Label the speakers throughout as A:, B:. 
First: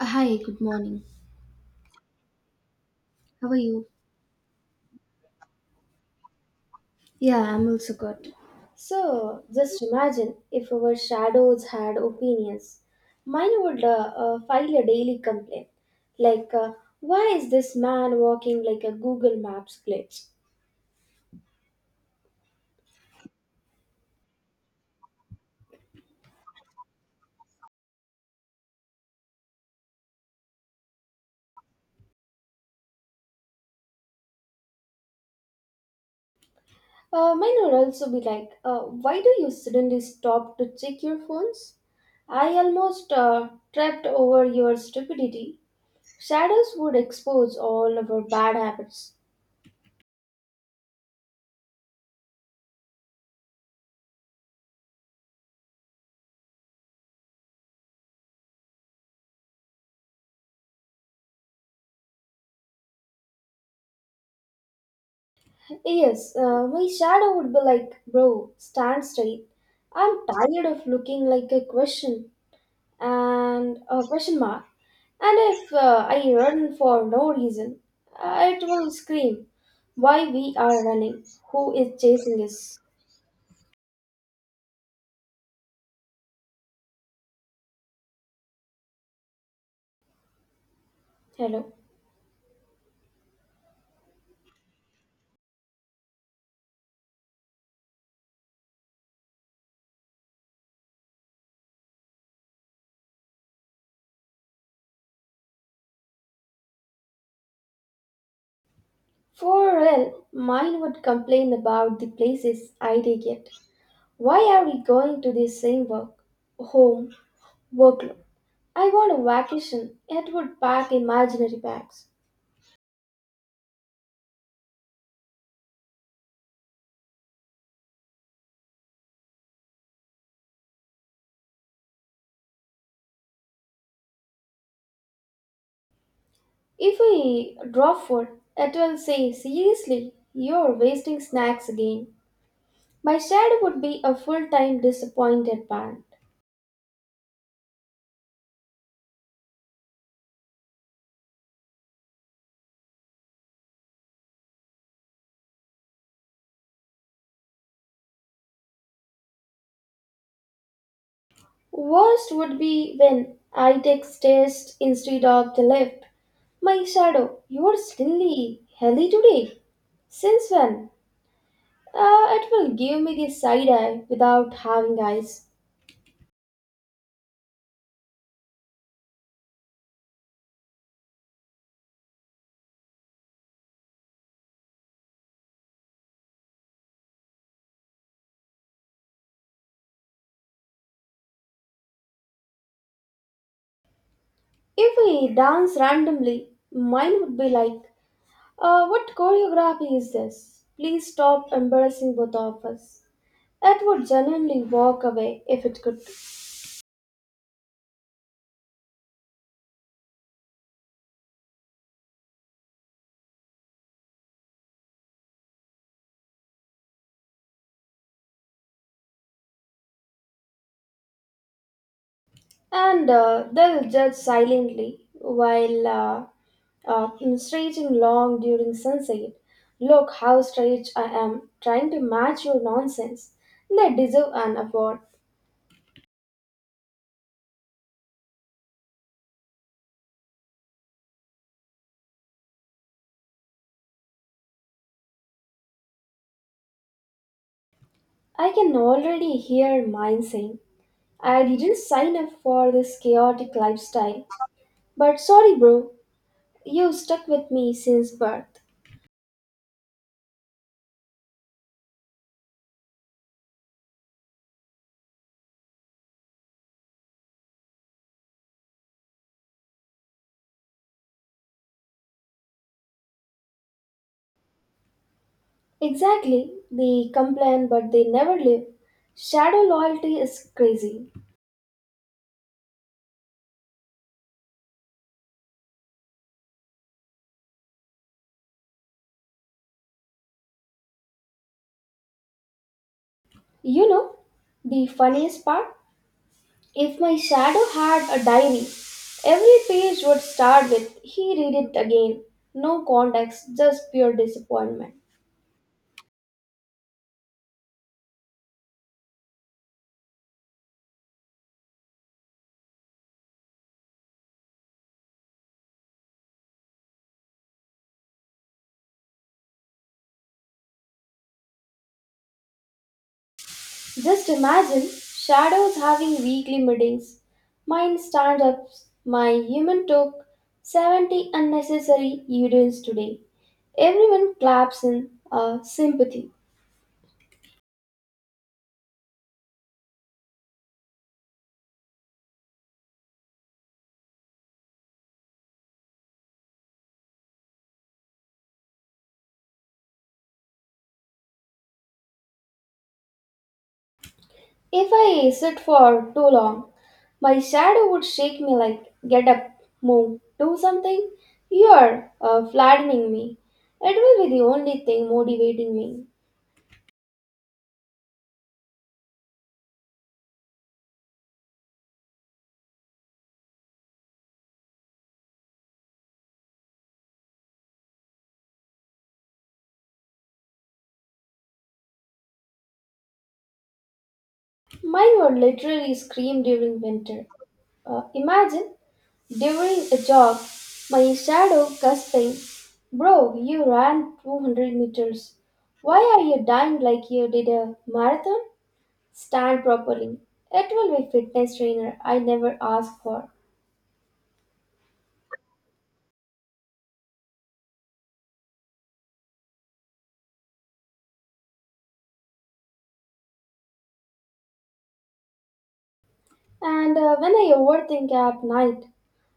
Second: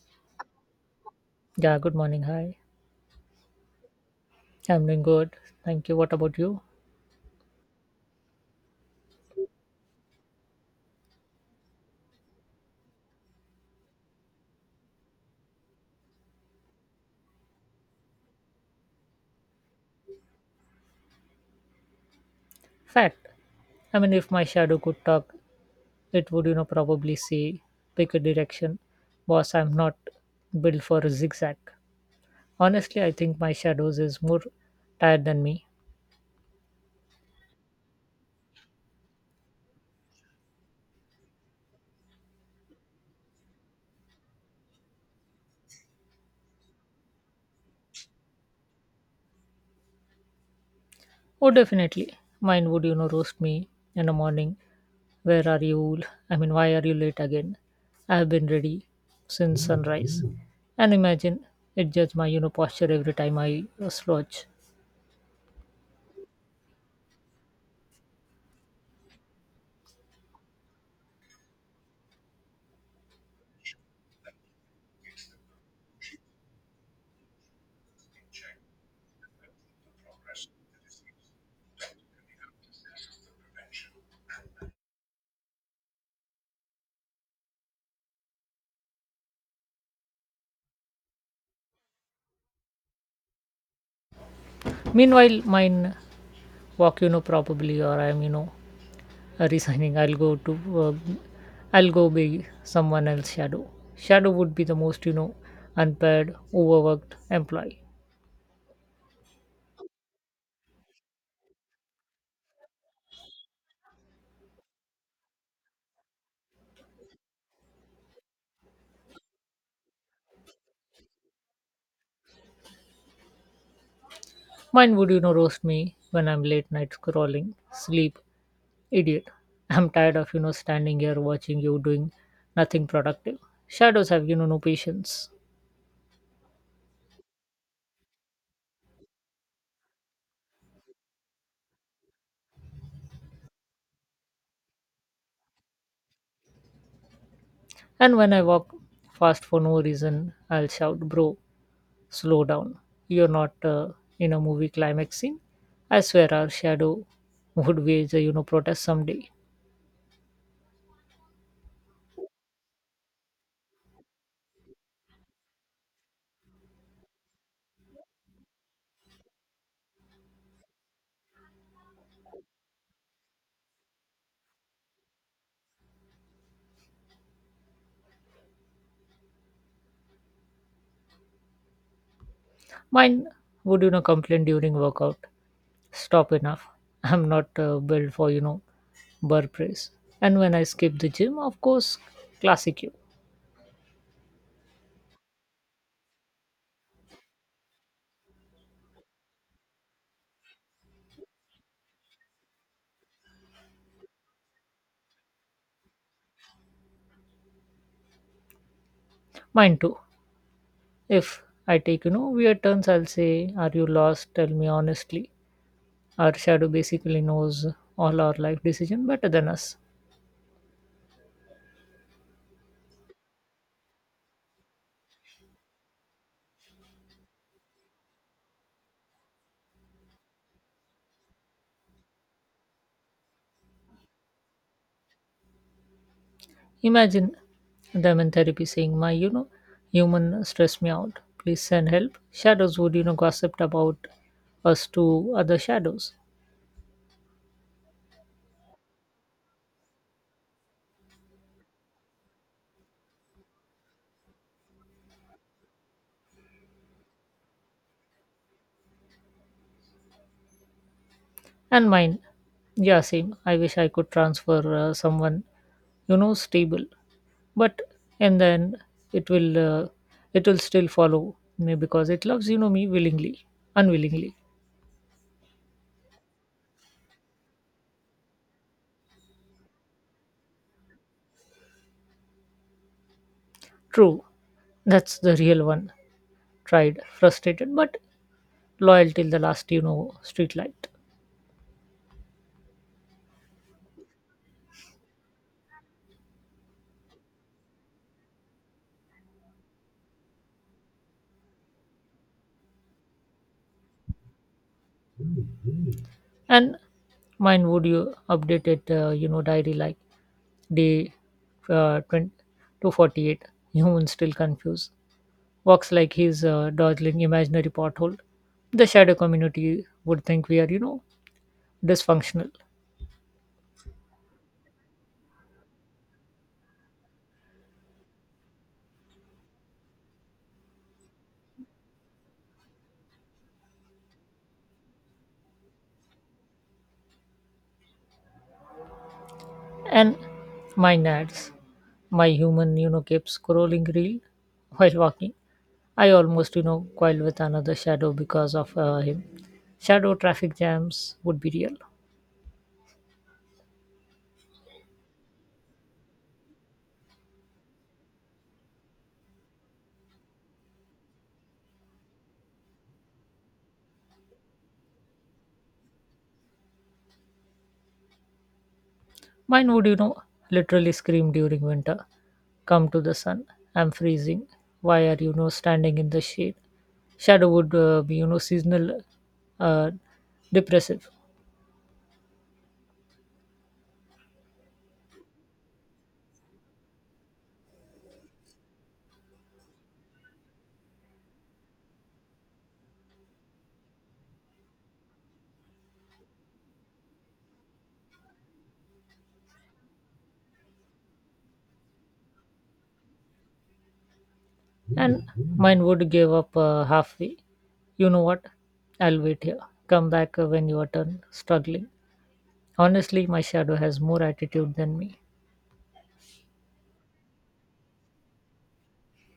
A: Hi, good morning.
B: Yeah, good morning. Hi.
A: How are you?
B: I'm doing good. Thank you. What about you?
A: Yeah, I'm also good. So, just imagine if our shadows had opinions. Mine would file a daily complaint, like, uh, why is this man walking like a Google Maps glitch?
B: Fact. I mean, if my shadow could talk, it would, probably say, pick a direction. Boss, I'm not built for a zigzag. Honestly, I think my shadows is more tired than me.
A: Mine would also be like, why do you suddenly stop to check your phones? I almost tripped over your stupidity. Shadows would expose all of our bad habits.
B: Oh, definitely. Mine would, roast me in the morning. Where are you? I mean, why are you late again? I've been ready since sunrise. And imagine it judge my, posture every time I slouch.
A: Yes, my shadow would be like, bro, stand straight. I'm tired of looking like a question and a question mark. And if I run for no reason, it will scream why we are running, who is chasing us. Hello.
B: Meanwhile, mine walk, probably, or I'm, resigning. I'll go to, uh, I'll go be someone else shadow. Shadow would be the most, unpaid, overworked employee.
A: For real, mine would complain about the places I take it. Why are we going to the same work, home, workload? I want a vacation. It would pack imaginary bags.
B: Mine would, roast me when I'm late night scrolling. Sleep, idiot. I'm tired of, standing here watching you doing nothing productive. Shadows have, no patience.
A: If I draw food, it will say, seriously, you're wasting snacks again. My dad would be a full time disappointed parent.
B: And when I walk fast for no reason, I'll shout, bro, slow down. You're not in a movie climax scene. I swear our shadow would wage a, protest someday.
A: Worst would be when I text test instead of the left. My shadow, you're silly, healthy today. Since when? It will give me the side eye without having eyes.
B: Mine would, complain during workout. Stop, enough. I'm not built for, burr press. And when I skip the gym, of course, classic you.
A: If we dance randomly, mine would be like, what choreography is this? Please stop embarrassing both of us. It would genuinely walk away if it could.
B: Mine too. If I take, weird turns, I'll say, "Are you lost? Tell me honestly." Our shadow basically knows all our life decision better than us.
A: And they'll judge silently while stretching long during sunset. Look how strange I am, trying to match your nonsense. They deserve an award.
B: Imagine them in therapy saying, my, human stress me out. Please send help. Shadows would, gossiped about us to other shadows.
A: I can already hear mine saying, I didn't sign up for this chaotic lifestyle. But sorry, bro, you stuck with me since birth.
B: And mine, yeah, same. I wish I could transfer someone, stable. But in the end, it will, uh, it will still follow me because it loves, me willingly, unwillingly.
A: Exactly. They complain but they never live. Shadow loyalty is crazy.
B: True. That's the real one. Tried, frustrated, but loyal till the last, street light.
A: You know, the funniest part? If my shadow had a diary, every page would start with, he read it again. No context, just pure disappointment.
B: And mine would you update it, diary like day 20, 248. Human still confused. Walks like he's dodging imaginary pothole. The shadow community would think we are, dysfunctional.
A: Just imagine shadows having weekly meetings. Mine stand-ups, my human took 70 unnecessary urines today. Everyone claps in sympathy.
B: And my nads, my human, keeps scrolling reel while walking. I almost, coiled with another shadow because of him. Shadow traffic jams would be real.
A: If I sit for too long, my shadow would shake me like, get up, move, do something. You are flattening me. It will be the only thing motivating me.
B: Mine would, literally scream during winter. Come to the sun. I'm freezing. Why are standing in the shade? Shadow would be, seasonal, uh, depressive.
A: Mine would literally scream during winter. Imagine during a jog, my shadow gasping, bro, you ran 200 meters. Why are you dying like you did a marathon? Stand properly. It will be fitness trainer I never asked for.
B: And mine would give up halfway. You know what? I'll wait here. Come back when you are done struggling. Honestly, my shadow has more attitude than me.
A: And when I overthink at night,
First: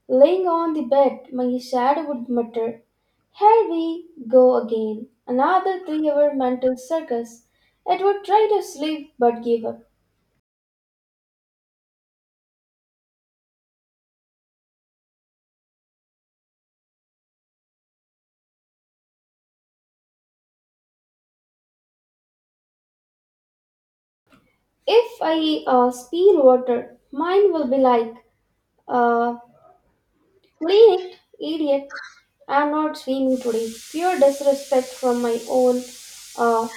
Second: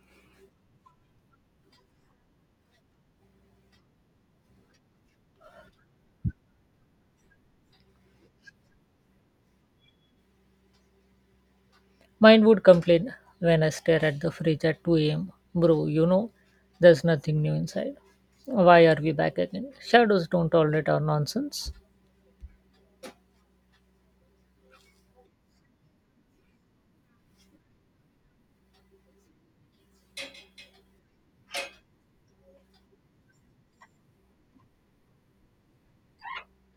A: laying on the bed, my shadow would mutter, here we go again, another 3 hour mental circus. It would try to sleep but give up.
B: Mine would complain when I stare at the fridge at 2 a.m. Bro, there's nothing new inside. Why are we back again? Shadows don't tolerate our nonsense.
A: If I spill water, mine will be like, uh, clean it, idiot. I'm not swimming today. Pure disrespect from my own uh,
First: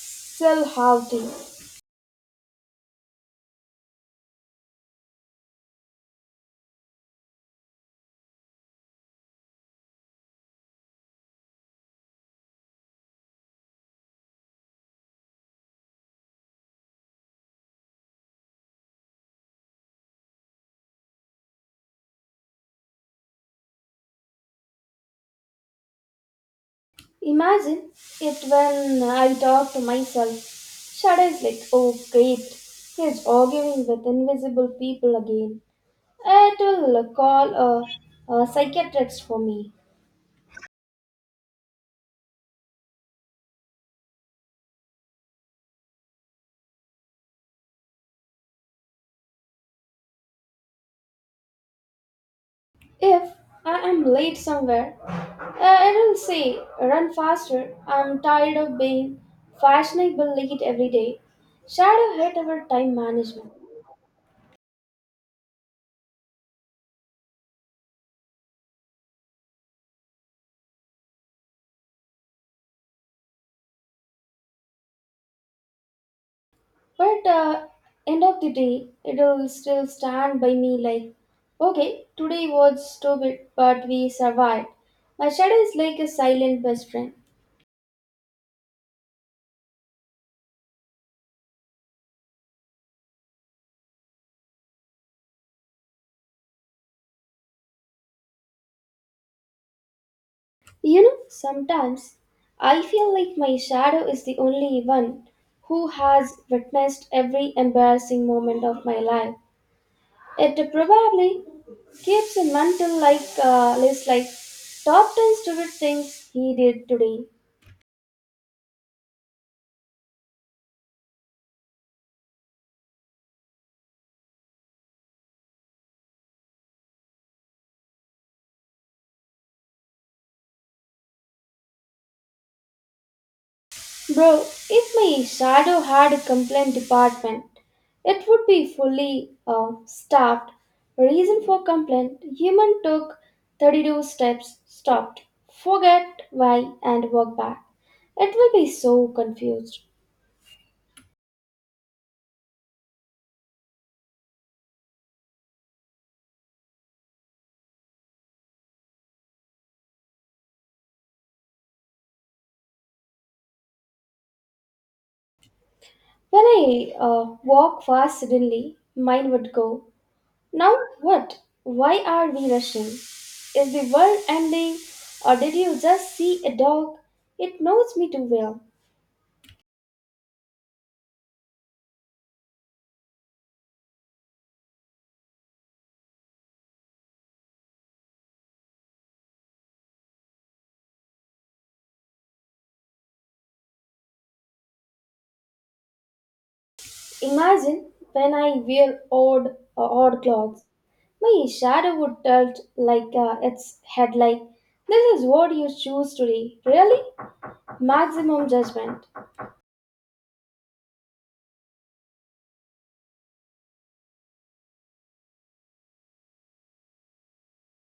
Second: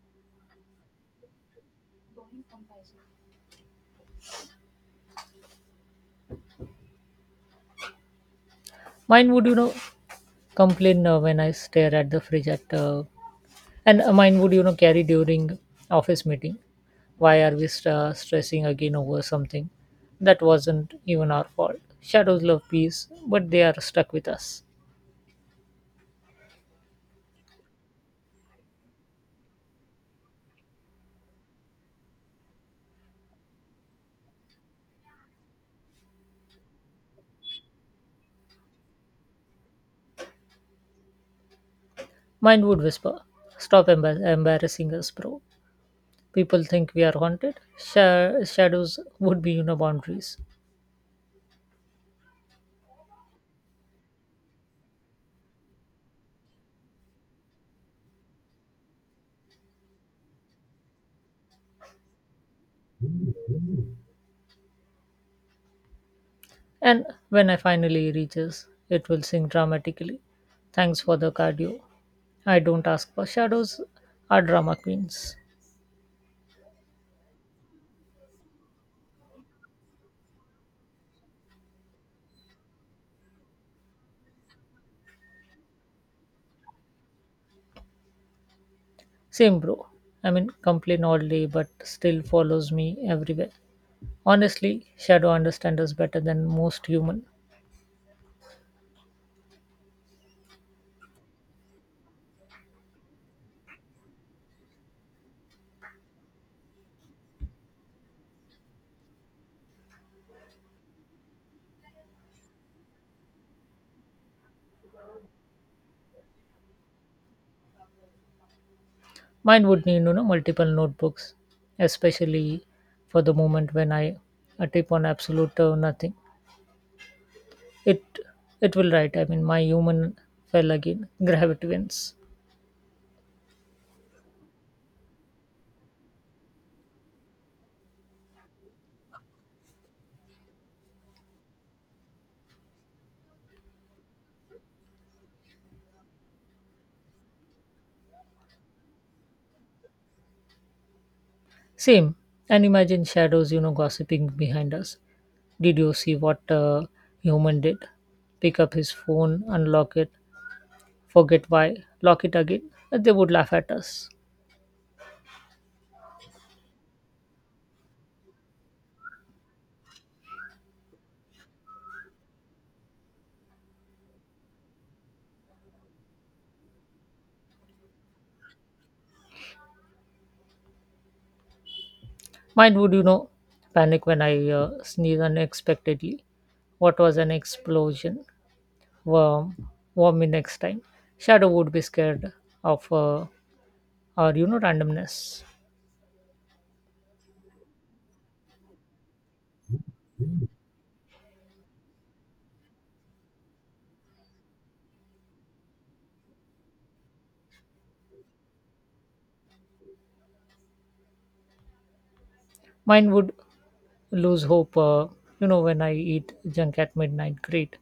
A: self-haughty.
B: Mine would, complain when I stare at the fridge at, and mine would, carry during office meeting. Why are we stressing again over something that wasn't even our fault? Shadows love peace, but they are stuck with us.
A: Imagine it when I talk to myself. Shadows like, oh great, he's arguing with invisible people again. It will call a psychiatrist for me.
B: Mine would whisper, "Stop embarrassing us, bro." People think we are haunted. Shadows would be, boundaries.
A: If I am late somewhere, it will say, run faster, I'm tired of being fashionable late every day. Shadow hate our time management.
B: And when I finally reaches, it will sing dramatically, thanks for the cardio. I don't ask for. Shadows are drama queens.
A: But end of the day, it'll still stand by me like, okay, today was stupid, but we survived. My shadow is like a silent best friend.
B: Same, bro. I mean, complain all day but still follows me everywhere. Honestly, shadow understand us better than most human.
A: You know, sometimes I feel like my shadow is the only one who has witnessed every embarrassing moment of my life. It probably keeps a mental list like top 10 stupid things he did today.
B: Mine would need, multiple notebooks, especially for the moment when I tip on absolute nothing. It it will write, I mean, my human fell again. Gravity wins.
A: Bro, if my shadow had a complaint department, it would be fully staffed. Reason for complaint human took 32 steps, stopped, forget why, and walk back. It will be so confused.
B: Same. And imagine shadows, gossiping behind us. Did you see what human did? Pick up his phone, unlock it, forget why, lock it again. And they would laugh at us.
A: When I walk fast suddenly, mine would go. Now what? Why are we rushing? Is the world ending or did you just see a dog? It knows me too well.
B: Mine would, panic when I sneeze unexpectedly. What was an explosion? Warm. Warm me next time. Shadow would be scared of our, randomness.
A: Imagine when I wear odd clothes. My shadow would tilt like its headlight. This is what you choose today. Really? Maximum judgment.
B: Mine would lose hope, when I eat junk at midnight. Great,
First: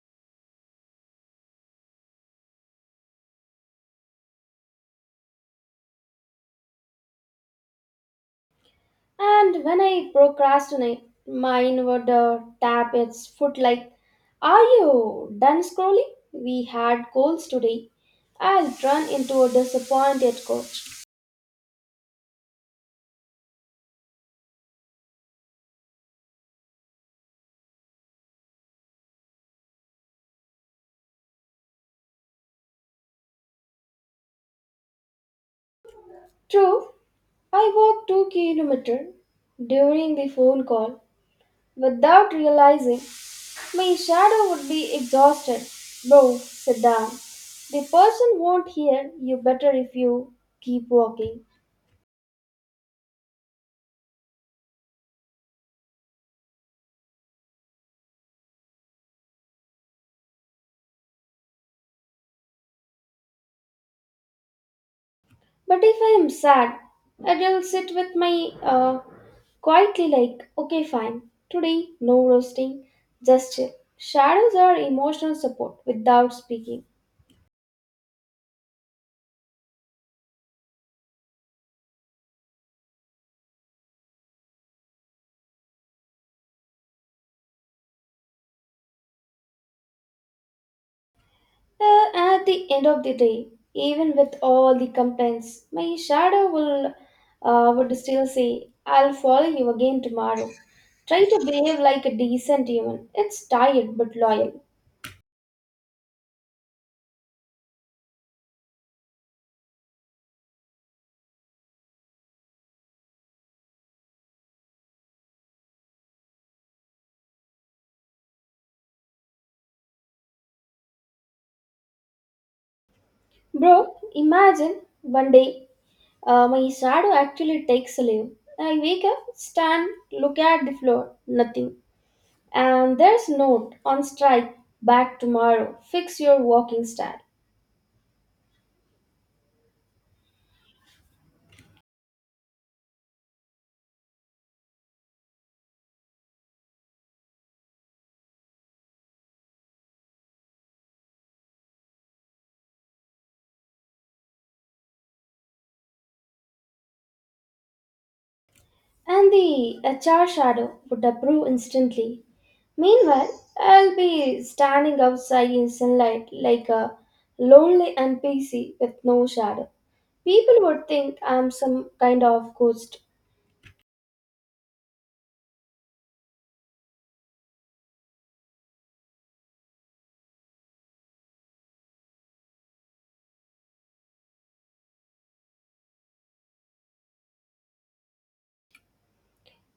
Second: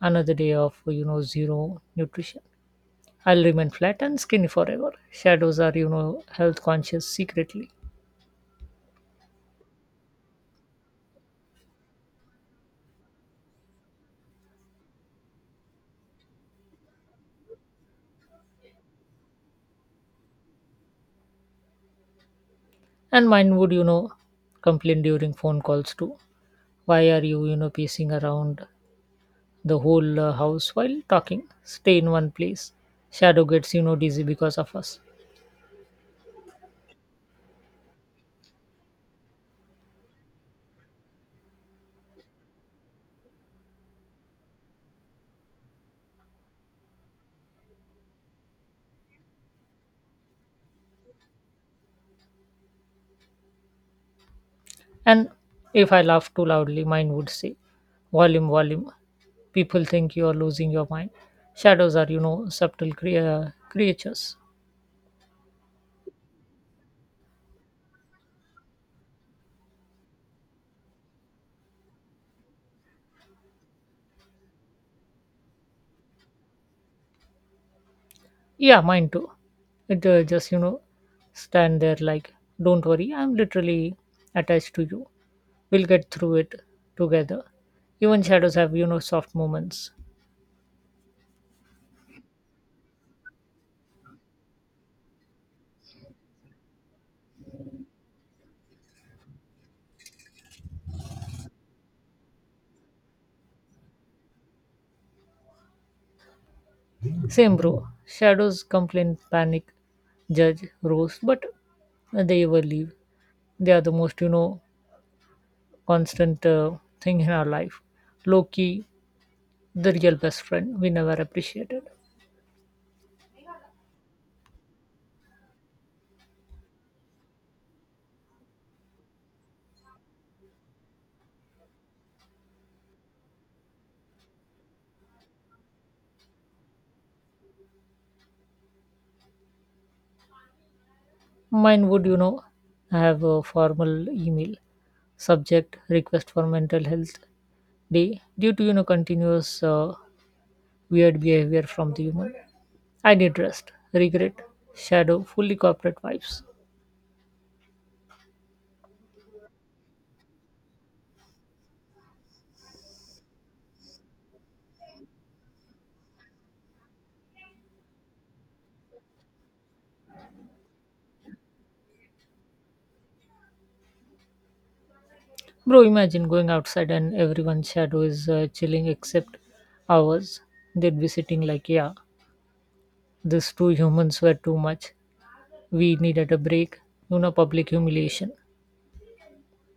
B: another day of, zero nutrition. I'll remain flat and skinny forever. Shadows are, health conscious secretly.
A: And when I procrastinate, mine would tap its foot like, are you done scrolling? We had goals today. I'll run into a disappointed coach.
B: And mine would, complain during phone calls too. Why are you you know pacing around the whole house while talking. Stay in one place. Shadow gets, dizzy because of us.
A: True, I walked 2 kilometers during the phone call without realizing. My shadow would be exhausted. Bro, sit down. The person won't hear you better if you keep walking.
B: And if I laugh too loudly, mine would say, volume, volume. People think you are losing your mind. Shadows are, subtle creatures.
A: But if I am sad, I'll sit with my quietly like, okay, fine. Today, no roasting, just chill. Shadows are emotional support without speaking.
B: Yeah, mine too. It just, stand there like, don't worry, I'm literally attached to you. We'll get through it together. Even shadows have, soft moments.
A: At the end of the day, even with all the complaints, my shadow will would still say, "I'll follow you again tomorrow." Try to behave like a decent human. It's tired but loyal,
B: Same, bro. Shadows complain, panic, judge, roast, but they ever leave. They are the most, constant thing in our life. Low key, the real best friend we never appreciated.
A: bro. Imagine one day my shadow actually takes a leave. I wake up, stand, look at the floor, nothing, and there's note on strike. Back tomorrow. Fix your walking style.
B: Mine would, have a formal email subject request for mental health day due to continuous weird behavior from the human. I did rest, regret, shadow, fully corporate vibes.
A: And the HR shadow would approve instantly. Meanwhile, I'll be standing outside in sunlight like a lonely NPC with no shadow. People would think I'm some kind of ghost.
B: Bro, imagine going outside and everyone's shadow is chilling except ours. They'd be sitting like, yeah, these two humans were too much. We needed a break, public humiliation.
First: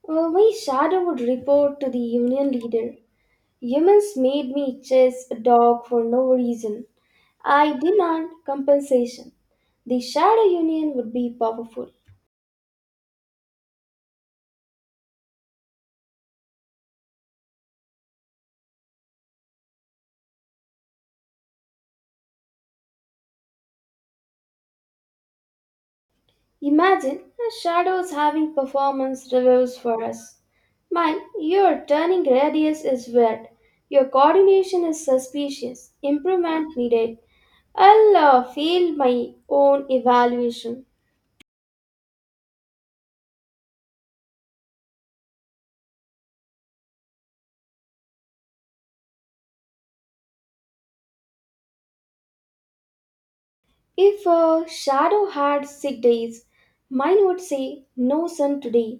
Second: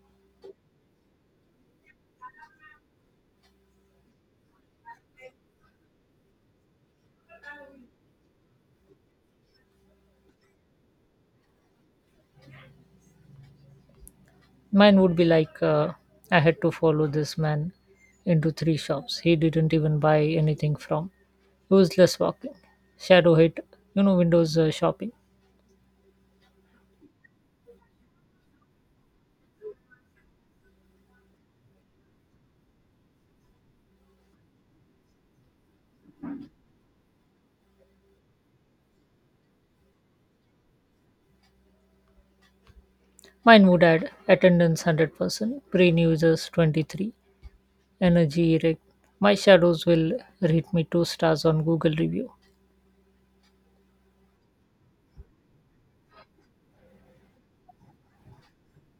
A: My shadow would report to the union leader. Humans made me chase a dog for no reason. I demand compensation. The shadow union would be powerful.
B: Mine would be like I had to follow this man into three shops he didn't even buy anything from. Useless walking. Shadow hit, Windows shopping.
A: Imagine the shadows having performance reviews for us. Mine, your turning radius is weird. Your coordination is suspicious. Improvement needed. I'll fail my own evaluation.
B: Mine would add attendance 100%, brain users 23, energy erect. My shadows will rate me 2 stars on Google review.
A: If a shadow had sick days, mine would say, no, sun today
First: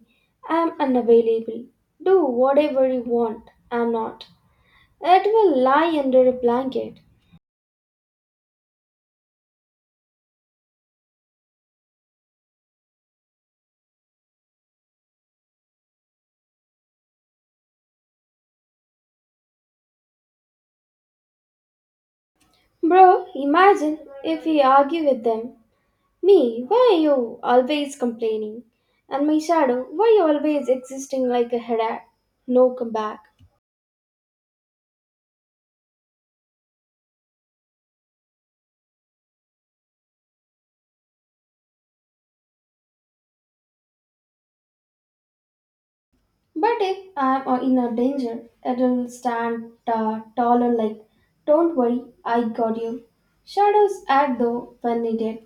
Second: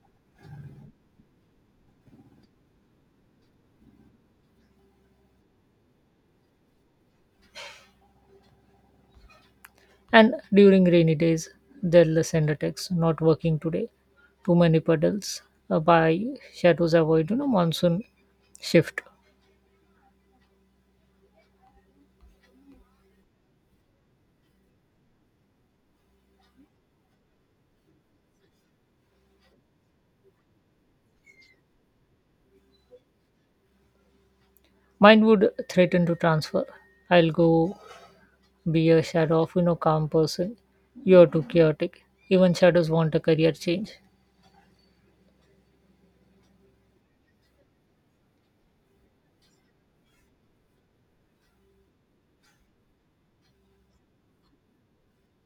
A: I'm unavailable. Do whatever you want. I'm not. It will lie under a blanket.
B: And during rainy days, they'll send a text, not working today, too many puddles, by shadows avoid, monsoon shift.
A: Bro, imagine if we argue with them. Me, why are you always complaining? And my shadow, why you always existing like a headache? No comeback.
B: Mine would threaten to transfer. I'll go be a shadow of, calm person. You're too chaotic. Even shadows want a career change.
A: But if I'm in a danger, it'll stand taller like, don't worry, I got you. Shadows act though when needed.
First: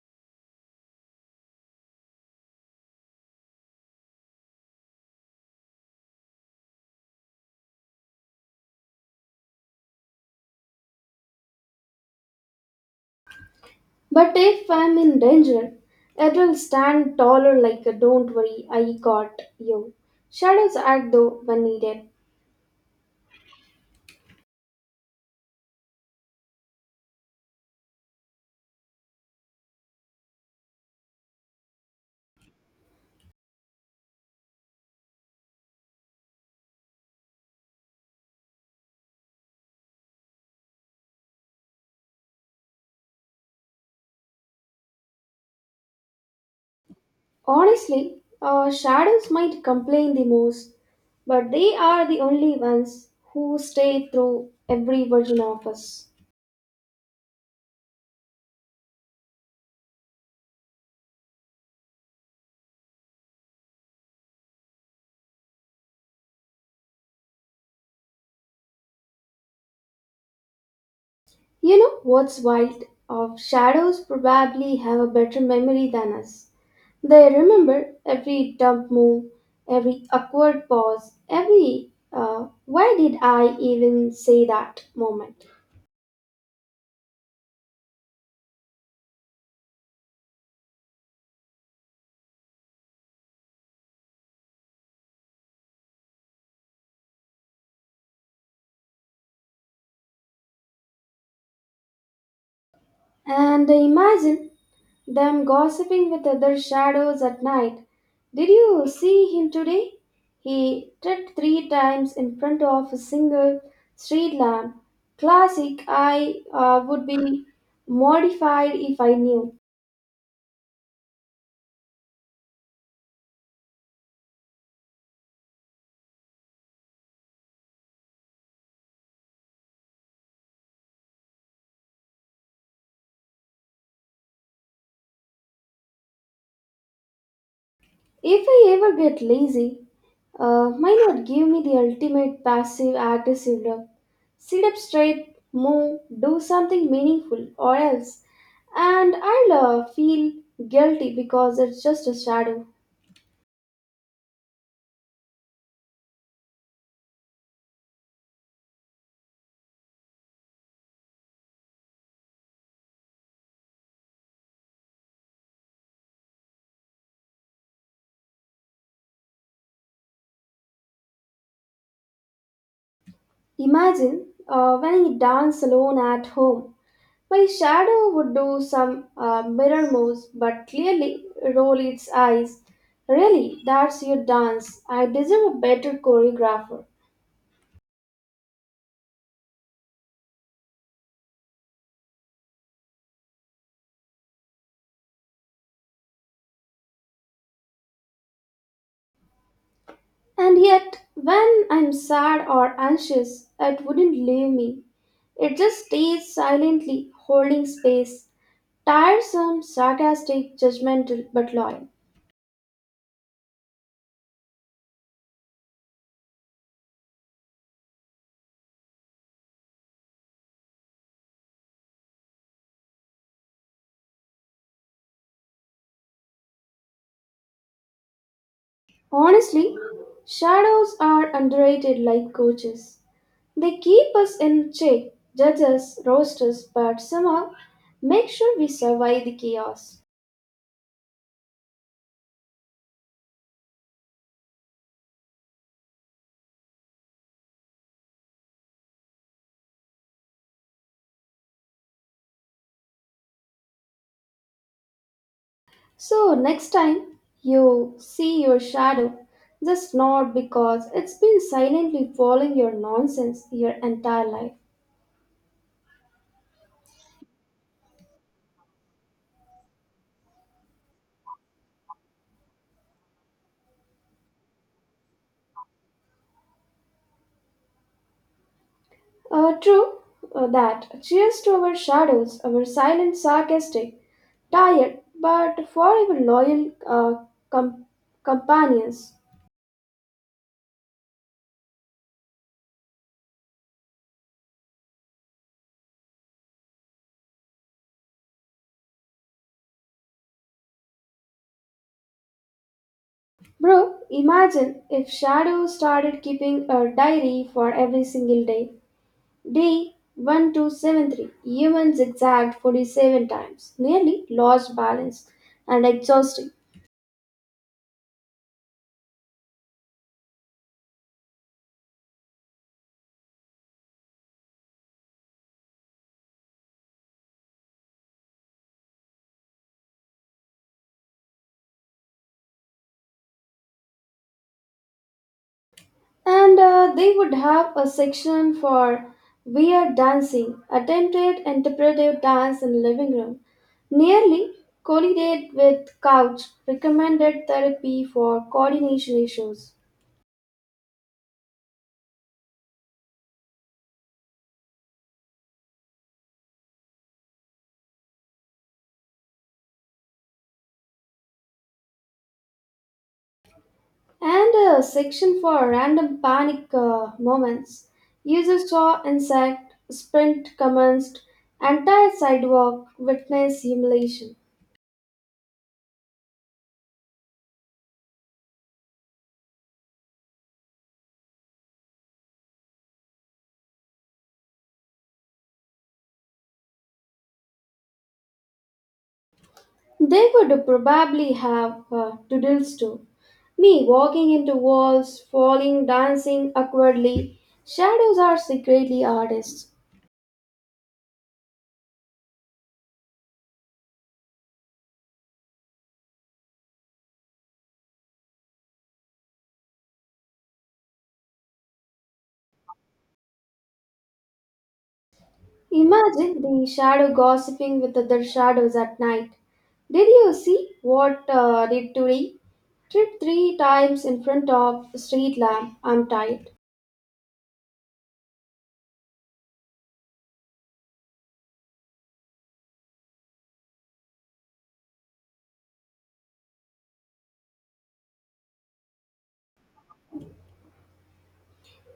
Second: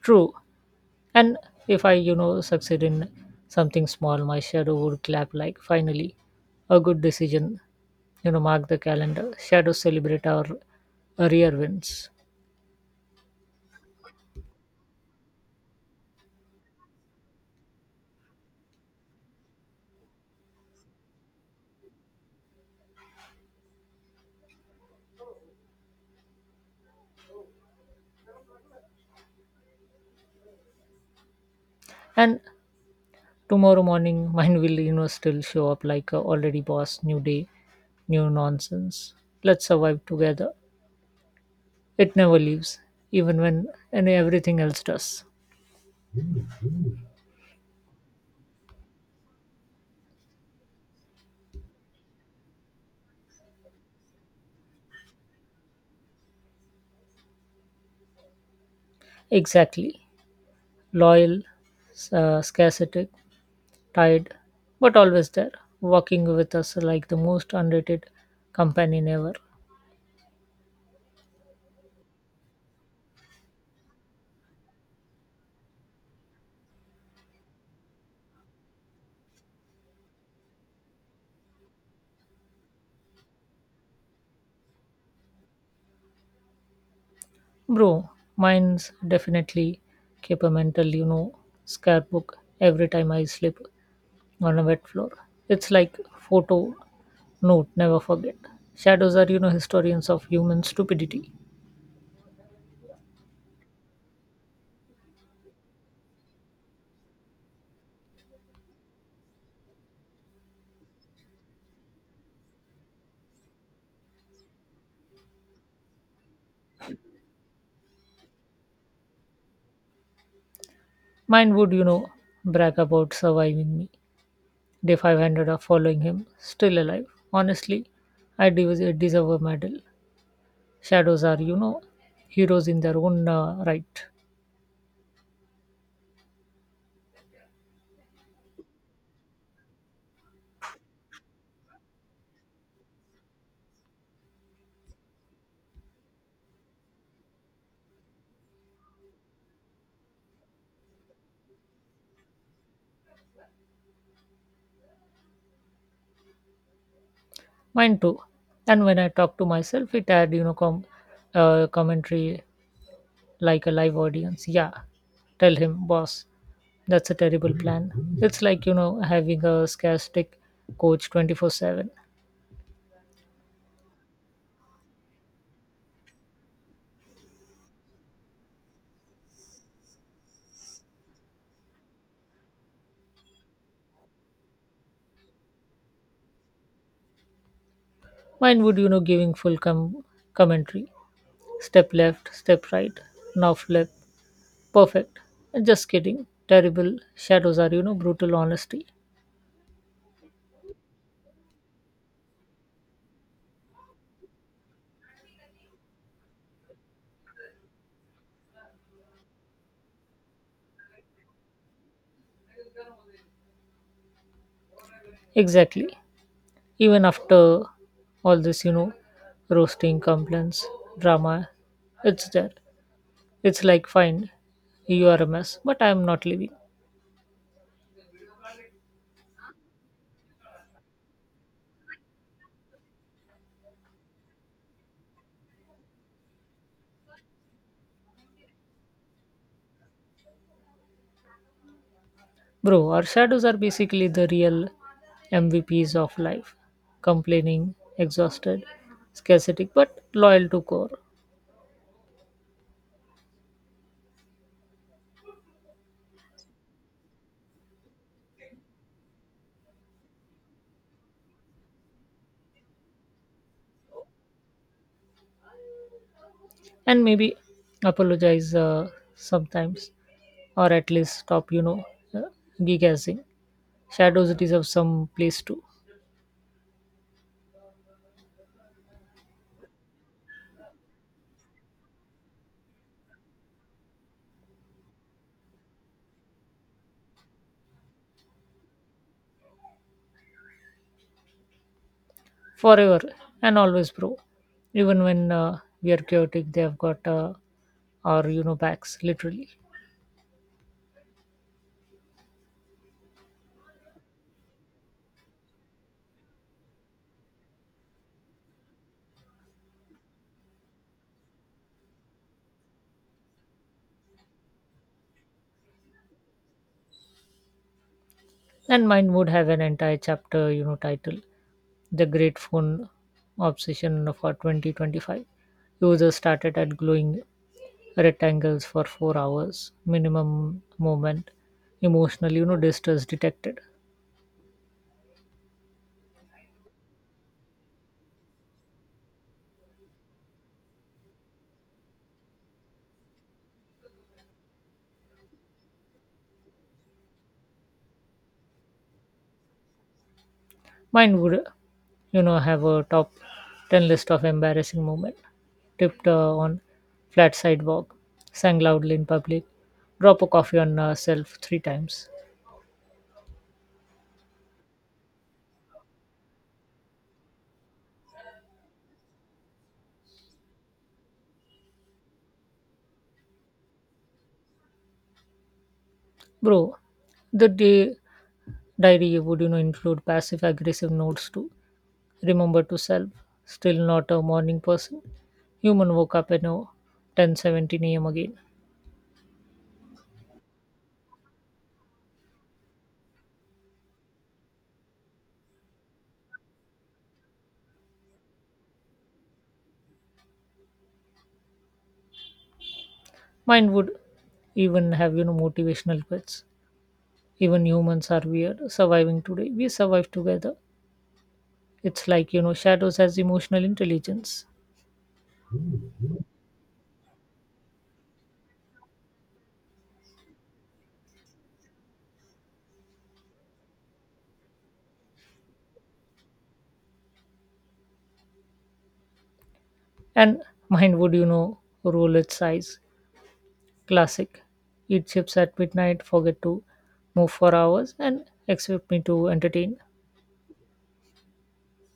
B: True. And if I, succeed in something small, my shadow would clap like, finally, a good decision. You know, mark the calendar. Shadows celebrate our rear wins.
A: But if I'm in danger, it'll stand taller like a don't worry, I got you. Shadows act though when needed.
B: And tomorrow morning mine will still show up like a already boss. New day, new nonsense. Let's survive together. It never leaves, even when and everything else does.
A: Honestly, shadows might complain the most, but they are the only ones who stay through every version of us.
B: Exactly. Loyal, scarcity, tired, but always there, walking with us like the most underrated companion ever.
A: You know what's wild? Of shadows probably have a better memory than us. They remember every dumb move, every awkward pause, every why did I even say that moment.
B: Bro, mine's definitely keep a mental, scrapbook every time I sleep on a wet floor. It's like photo note, never forget. Shadows are, historians of human stupidity.
A: And imagine them gossiping with other shadows at night. Did you see him today? He tripped three times in front of a single street lamp. Classic, I would be mortified if I knew.
B: Mine would, brag about surviving me. Day 500 are following him, still alive. Honestly, I deserve a medal. Shadows are, heroes in their own right.
A: If I ever get lazy, might not give me the ultimate passive aggressive look. Sit up straight, move, do something meaningful, or else. And I'll feel guilty because it's just a shadow.
B: Mine too. And when I talk to myself, it had, commentary like a live audience. Yeah, tell him, boss, that's a terrible plan. It's like, having a scarce coach 24/7.
A: Imagine when he danced alone at home. My shadow would do some mirror moves, but clearly roll its eyes. Really, that's your dance. I deserve a better choreographer.
B: Mine would, giving full commentary. Step left, step right, now flip. Perfect. Just kidding. Terrible. Shadows are, brutal honesty.
A: And yet, when I'm sad or anxious, it wouldn't leave me. It just stays silently, holding space. Tiresome, sarcastic, judgmental, but loyal.
B: Exactly. Even after all this, roasting, complaints, drama, it's there. It's like, fine, you are a mess, but I am not leaving.
A: Honestly, shadows are underrated like coaches. They keep us in check, judge us, roast us, but somehow make sure we survive the chaos.
B: Bro, our shadows are basically the real MVPs of life. Complaining, exhausted, scarcity, but loyal to core.
A: So, next time you see your shadow, just nod because it's been silently following your nonsense your entire life.
B: And maybe apologize, sometimes, or at least stop, uh, gigassing. Shadows deserve some place too.
A: True that. Cheers to our shadows, our silent, sarcastic, tired, but forever loyal com- companions.
B: Forever and always, bro. Even when we are chaotic, they have got our, backs literally.
A: Bro, imagine if Shadow started keeping a diary for every single day. Day 1273, human zigzagged 47 times, nearly lost balance and exhausting.
B: And mine would have an entire chapter, title The Great Phone Obsession for 2025. Users started at glowing rectangles for 4 hours, minimum movement, emotional, distress detected.
A: And they would have a section for weird dancing, attempted interpretive dance in living room, nearly collided with couch, recommended therapy for coordination issues.
B: Mine would, have a top 10 list of embarrassing moment. Tipped on flat sidewalk, sang loudly in public, drop a coffee on self three times.
A: And a section for random panic moments. Users saw insect, sprint commenced, entire sidewalk witnessed simulation.
B: Bro, the day diary would include passive aggressive notes to remember to self, still not a morning person. Human woke up at no 10:17 a.m. again.
A: They would probably have doodles too. Me walking into walls, falling, dancing awkwardly. Shadows are secretly artists.
B: Mine would even have, motivational quotes. Even humans are weird, surviving today. We survive together. It's like, shadows has emotional intelligence.
A: Imagine the shadow gossiping with other shadows at night. Did you see what did today? Trip three times in front of a street lamp. I'm tired.
B: And mine would, roll its eyes. Classic. Eat chips at midnight, forget to move for hours, and expect me to entertain.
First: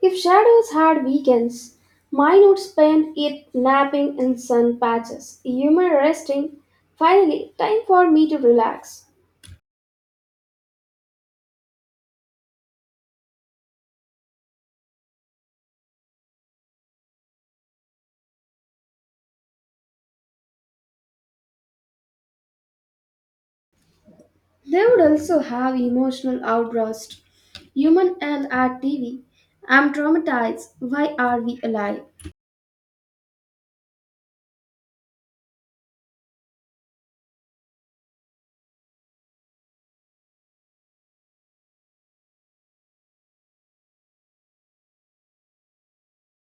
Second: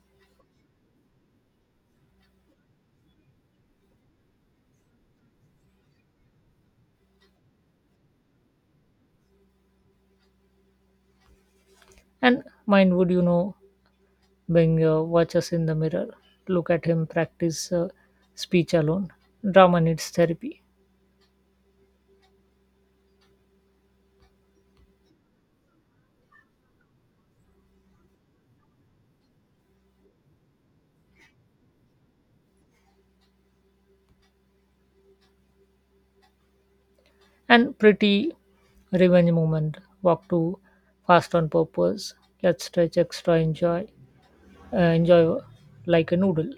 A: If shadows had weekends, mine would spend it napping in sun patches. You may resting. Finally, time for me to relax.
B: And mine would, Bing watches in the mirror. Look at him practice speech alone. Drama needs therapy.
A: They would also have emotional outbursts. Human and at TV. I'm traumatized. Why are we alive?
B: And pretty revenge moment. Walk too fast on purpose. Let's stretch extra. Enjoy. Enjoy like a noodle.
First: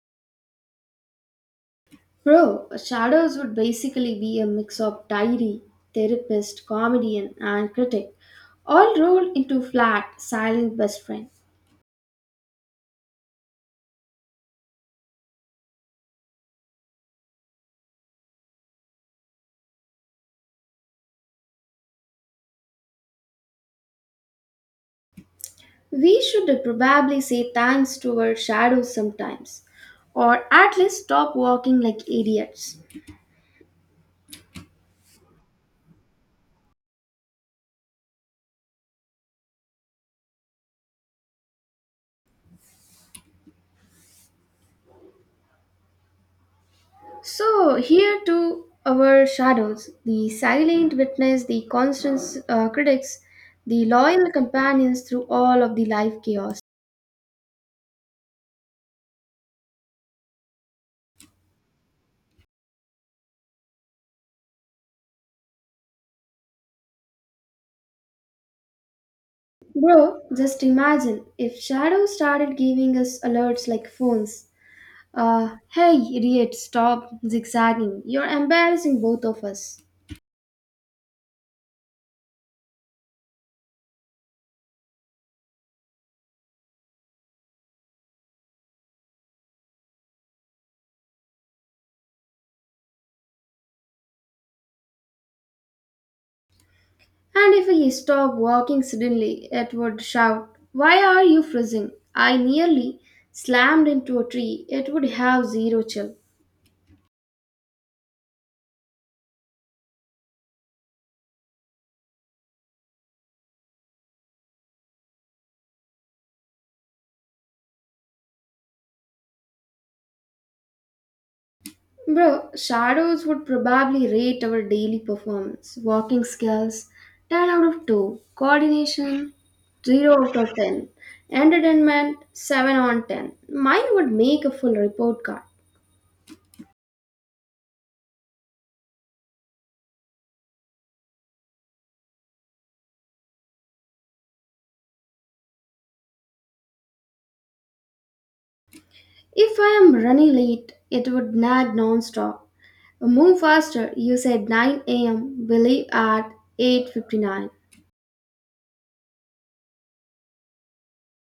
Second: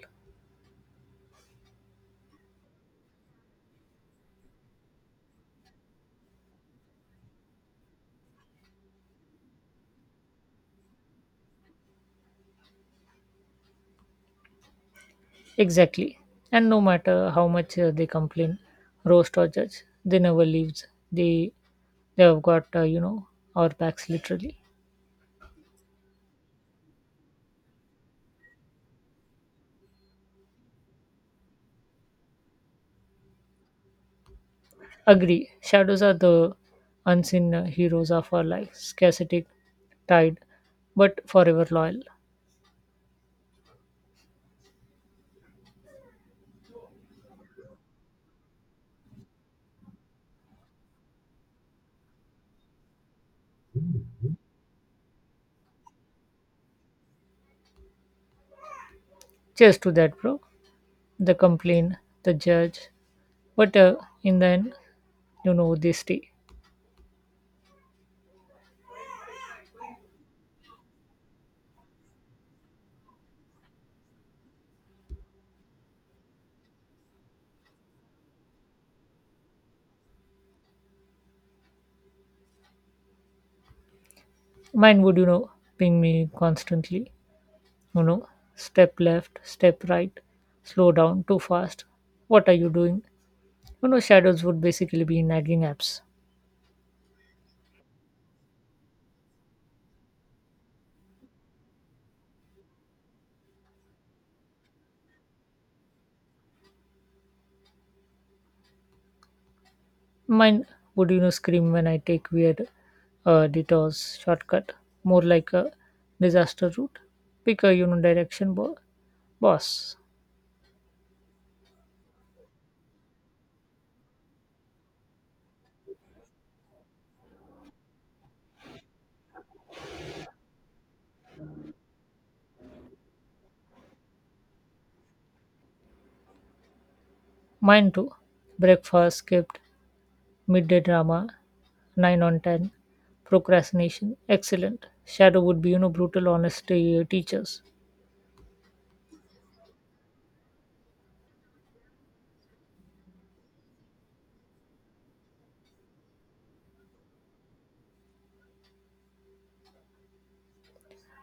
A: Bro, shadows would basically be a mix of diary, therapist, comedian, and critic, all rolled into flat, silent best friend.
B: Exactly. And no matter how much they complain, roast or judge, they never leaves. They have got our backs literally.
A: We should probably say thanks to our shadows sometimes, or at least stop walking like idiots.
B: Agree. Shadows are the unseen heroes of our life. Scarcity, tied, but forever loyal.
A: So, here to our shadows, the silent witness, the constant critics, the loyal companions through all of the life chaos.
B: Cheers to that, bro. The complain, the judge. But in the end, they stay.
A: Bro, just imagine if shadows started giving us alerts like phones. Hey, idiot, stop zigzagging. You're embarrassing both of us.
B: Mine would, ping me constantly. You know, step left, step right, slow down, too fast. What are you doing? You know, shadows would basically be nagging apps.
A: And if he stopped walking suddenly, it would shout, why are you freezing? I nearly slammed into a tree. It would have zero chill.
B: Mine would, scream when I take weird detours, shortcut, more like a disaster route. Pick a, direction, boss.
A: Bro, shadows would probably rate our daily performance. Walking skills, 10 out of 2. Coordination, 0 out of 10. Entertainment, 7 on 10. Mine would make a full report card.
B: Mine too. Breakfast skipped, midday drama, 9 on 10, procrastination, excellent. Shadow would be, brutal honesty teachers.
A: If I am running late, it would nag non-stop. Move faster. You said 9 a.m. We leave at 8:59.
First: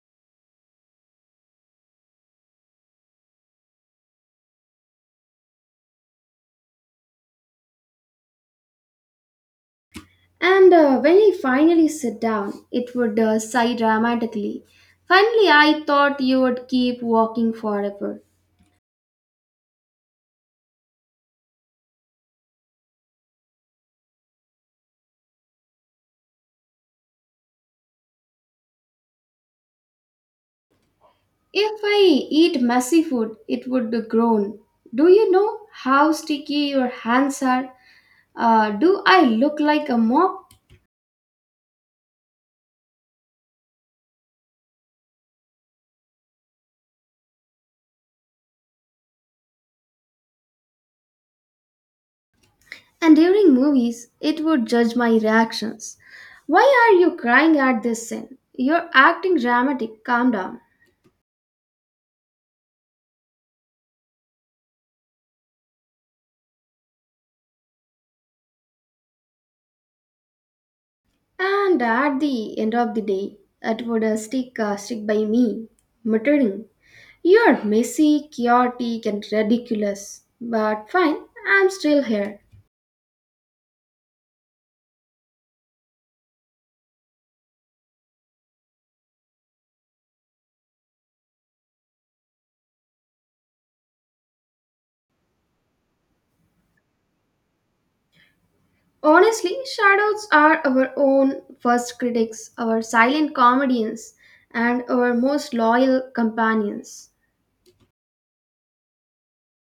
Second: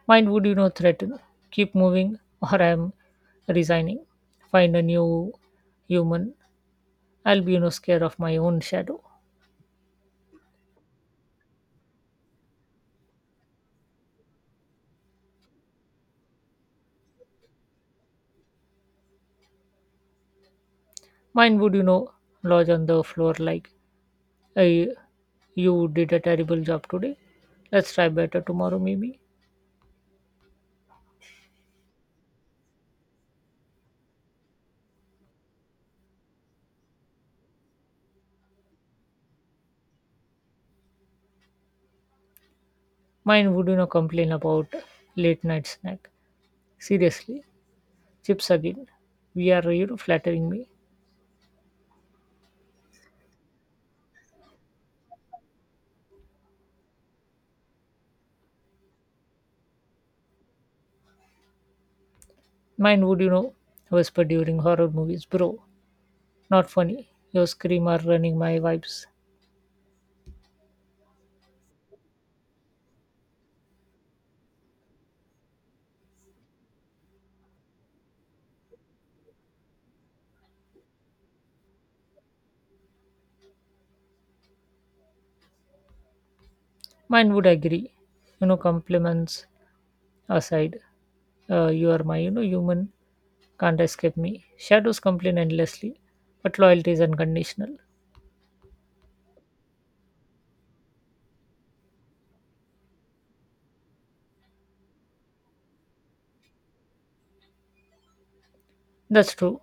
B: Mine would, threaten, keep moving or I am resigning. Find a new human. I'll be, scared of my own shadow.
A: And when he finally sat down, it would sigh dramatically. Finally, I thought you would keep walking forever.
B: Mine would, lodge on the floor like, hey, you did a terrible job today. Let's try better tomorrow, maybe.
A: If I eat messy food, it would groan. Do you know how sticky your hands are? Do I look like a mop?
B: Mine would, complain about late night snack. Seriously, chips again. We are, flattering me.
A: And during movies, it would judge my reactions. Why are you crying at this scene? You're acting dramatic. Calm down.
B: Mine would, whisper during horror movies, bro. Not funny. Your scream are running my vibes.
A: And at the end of the day, it would stick by me, muttering, you're messy, chaotic, and ridiculous. But fine, I'm still here.
B: Mine would agree. You know, compliments aside, you are my, human can't escape me. Shadows complain endlessly, but loyalty is unconditional.
A: Honestly, shadows are our own first critics, our silent comedians, and our most loyal companions.
B: That's true.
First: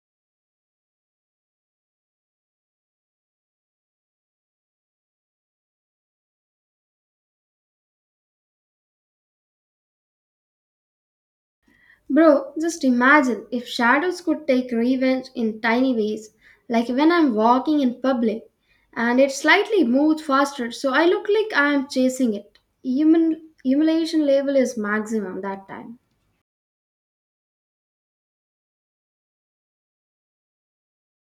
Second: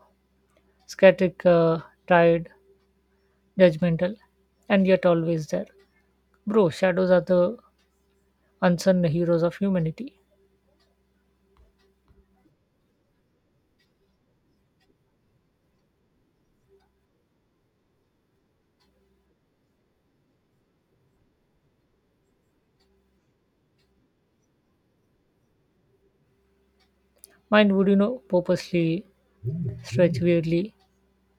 B: Scatic, tired, judgmental, and yet always there. Bro, shadows are the unsung heroes of humanity.
A: Bro, just imagine if shadows could take revenge in tiny ways, like when I'm walking in public and it slightly moves faster, so I look like I'm chasing it. Human humiliation level is maximum that time.
B: Mine would, purposely stretch weirdly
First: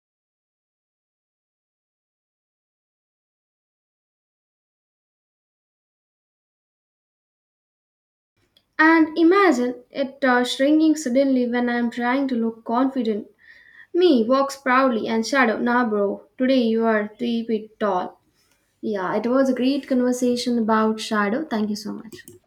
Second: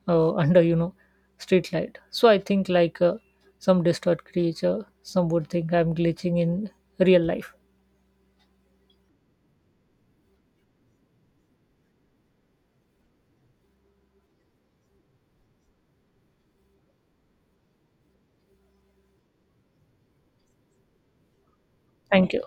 B: under, street light. So I think like some disturbed creature, some would think I'm glitching in real life.
A: And imagine it shrinking suddenly when I'm trying to look confident. Me walks proudly and shadow, nah, bro, today you are 3 feet tall. Yeah, it was a great conversation about shadow. Thank you so much.
B: Thank you.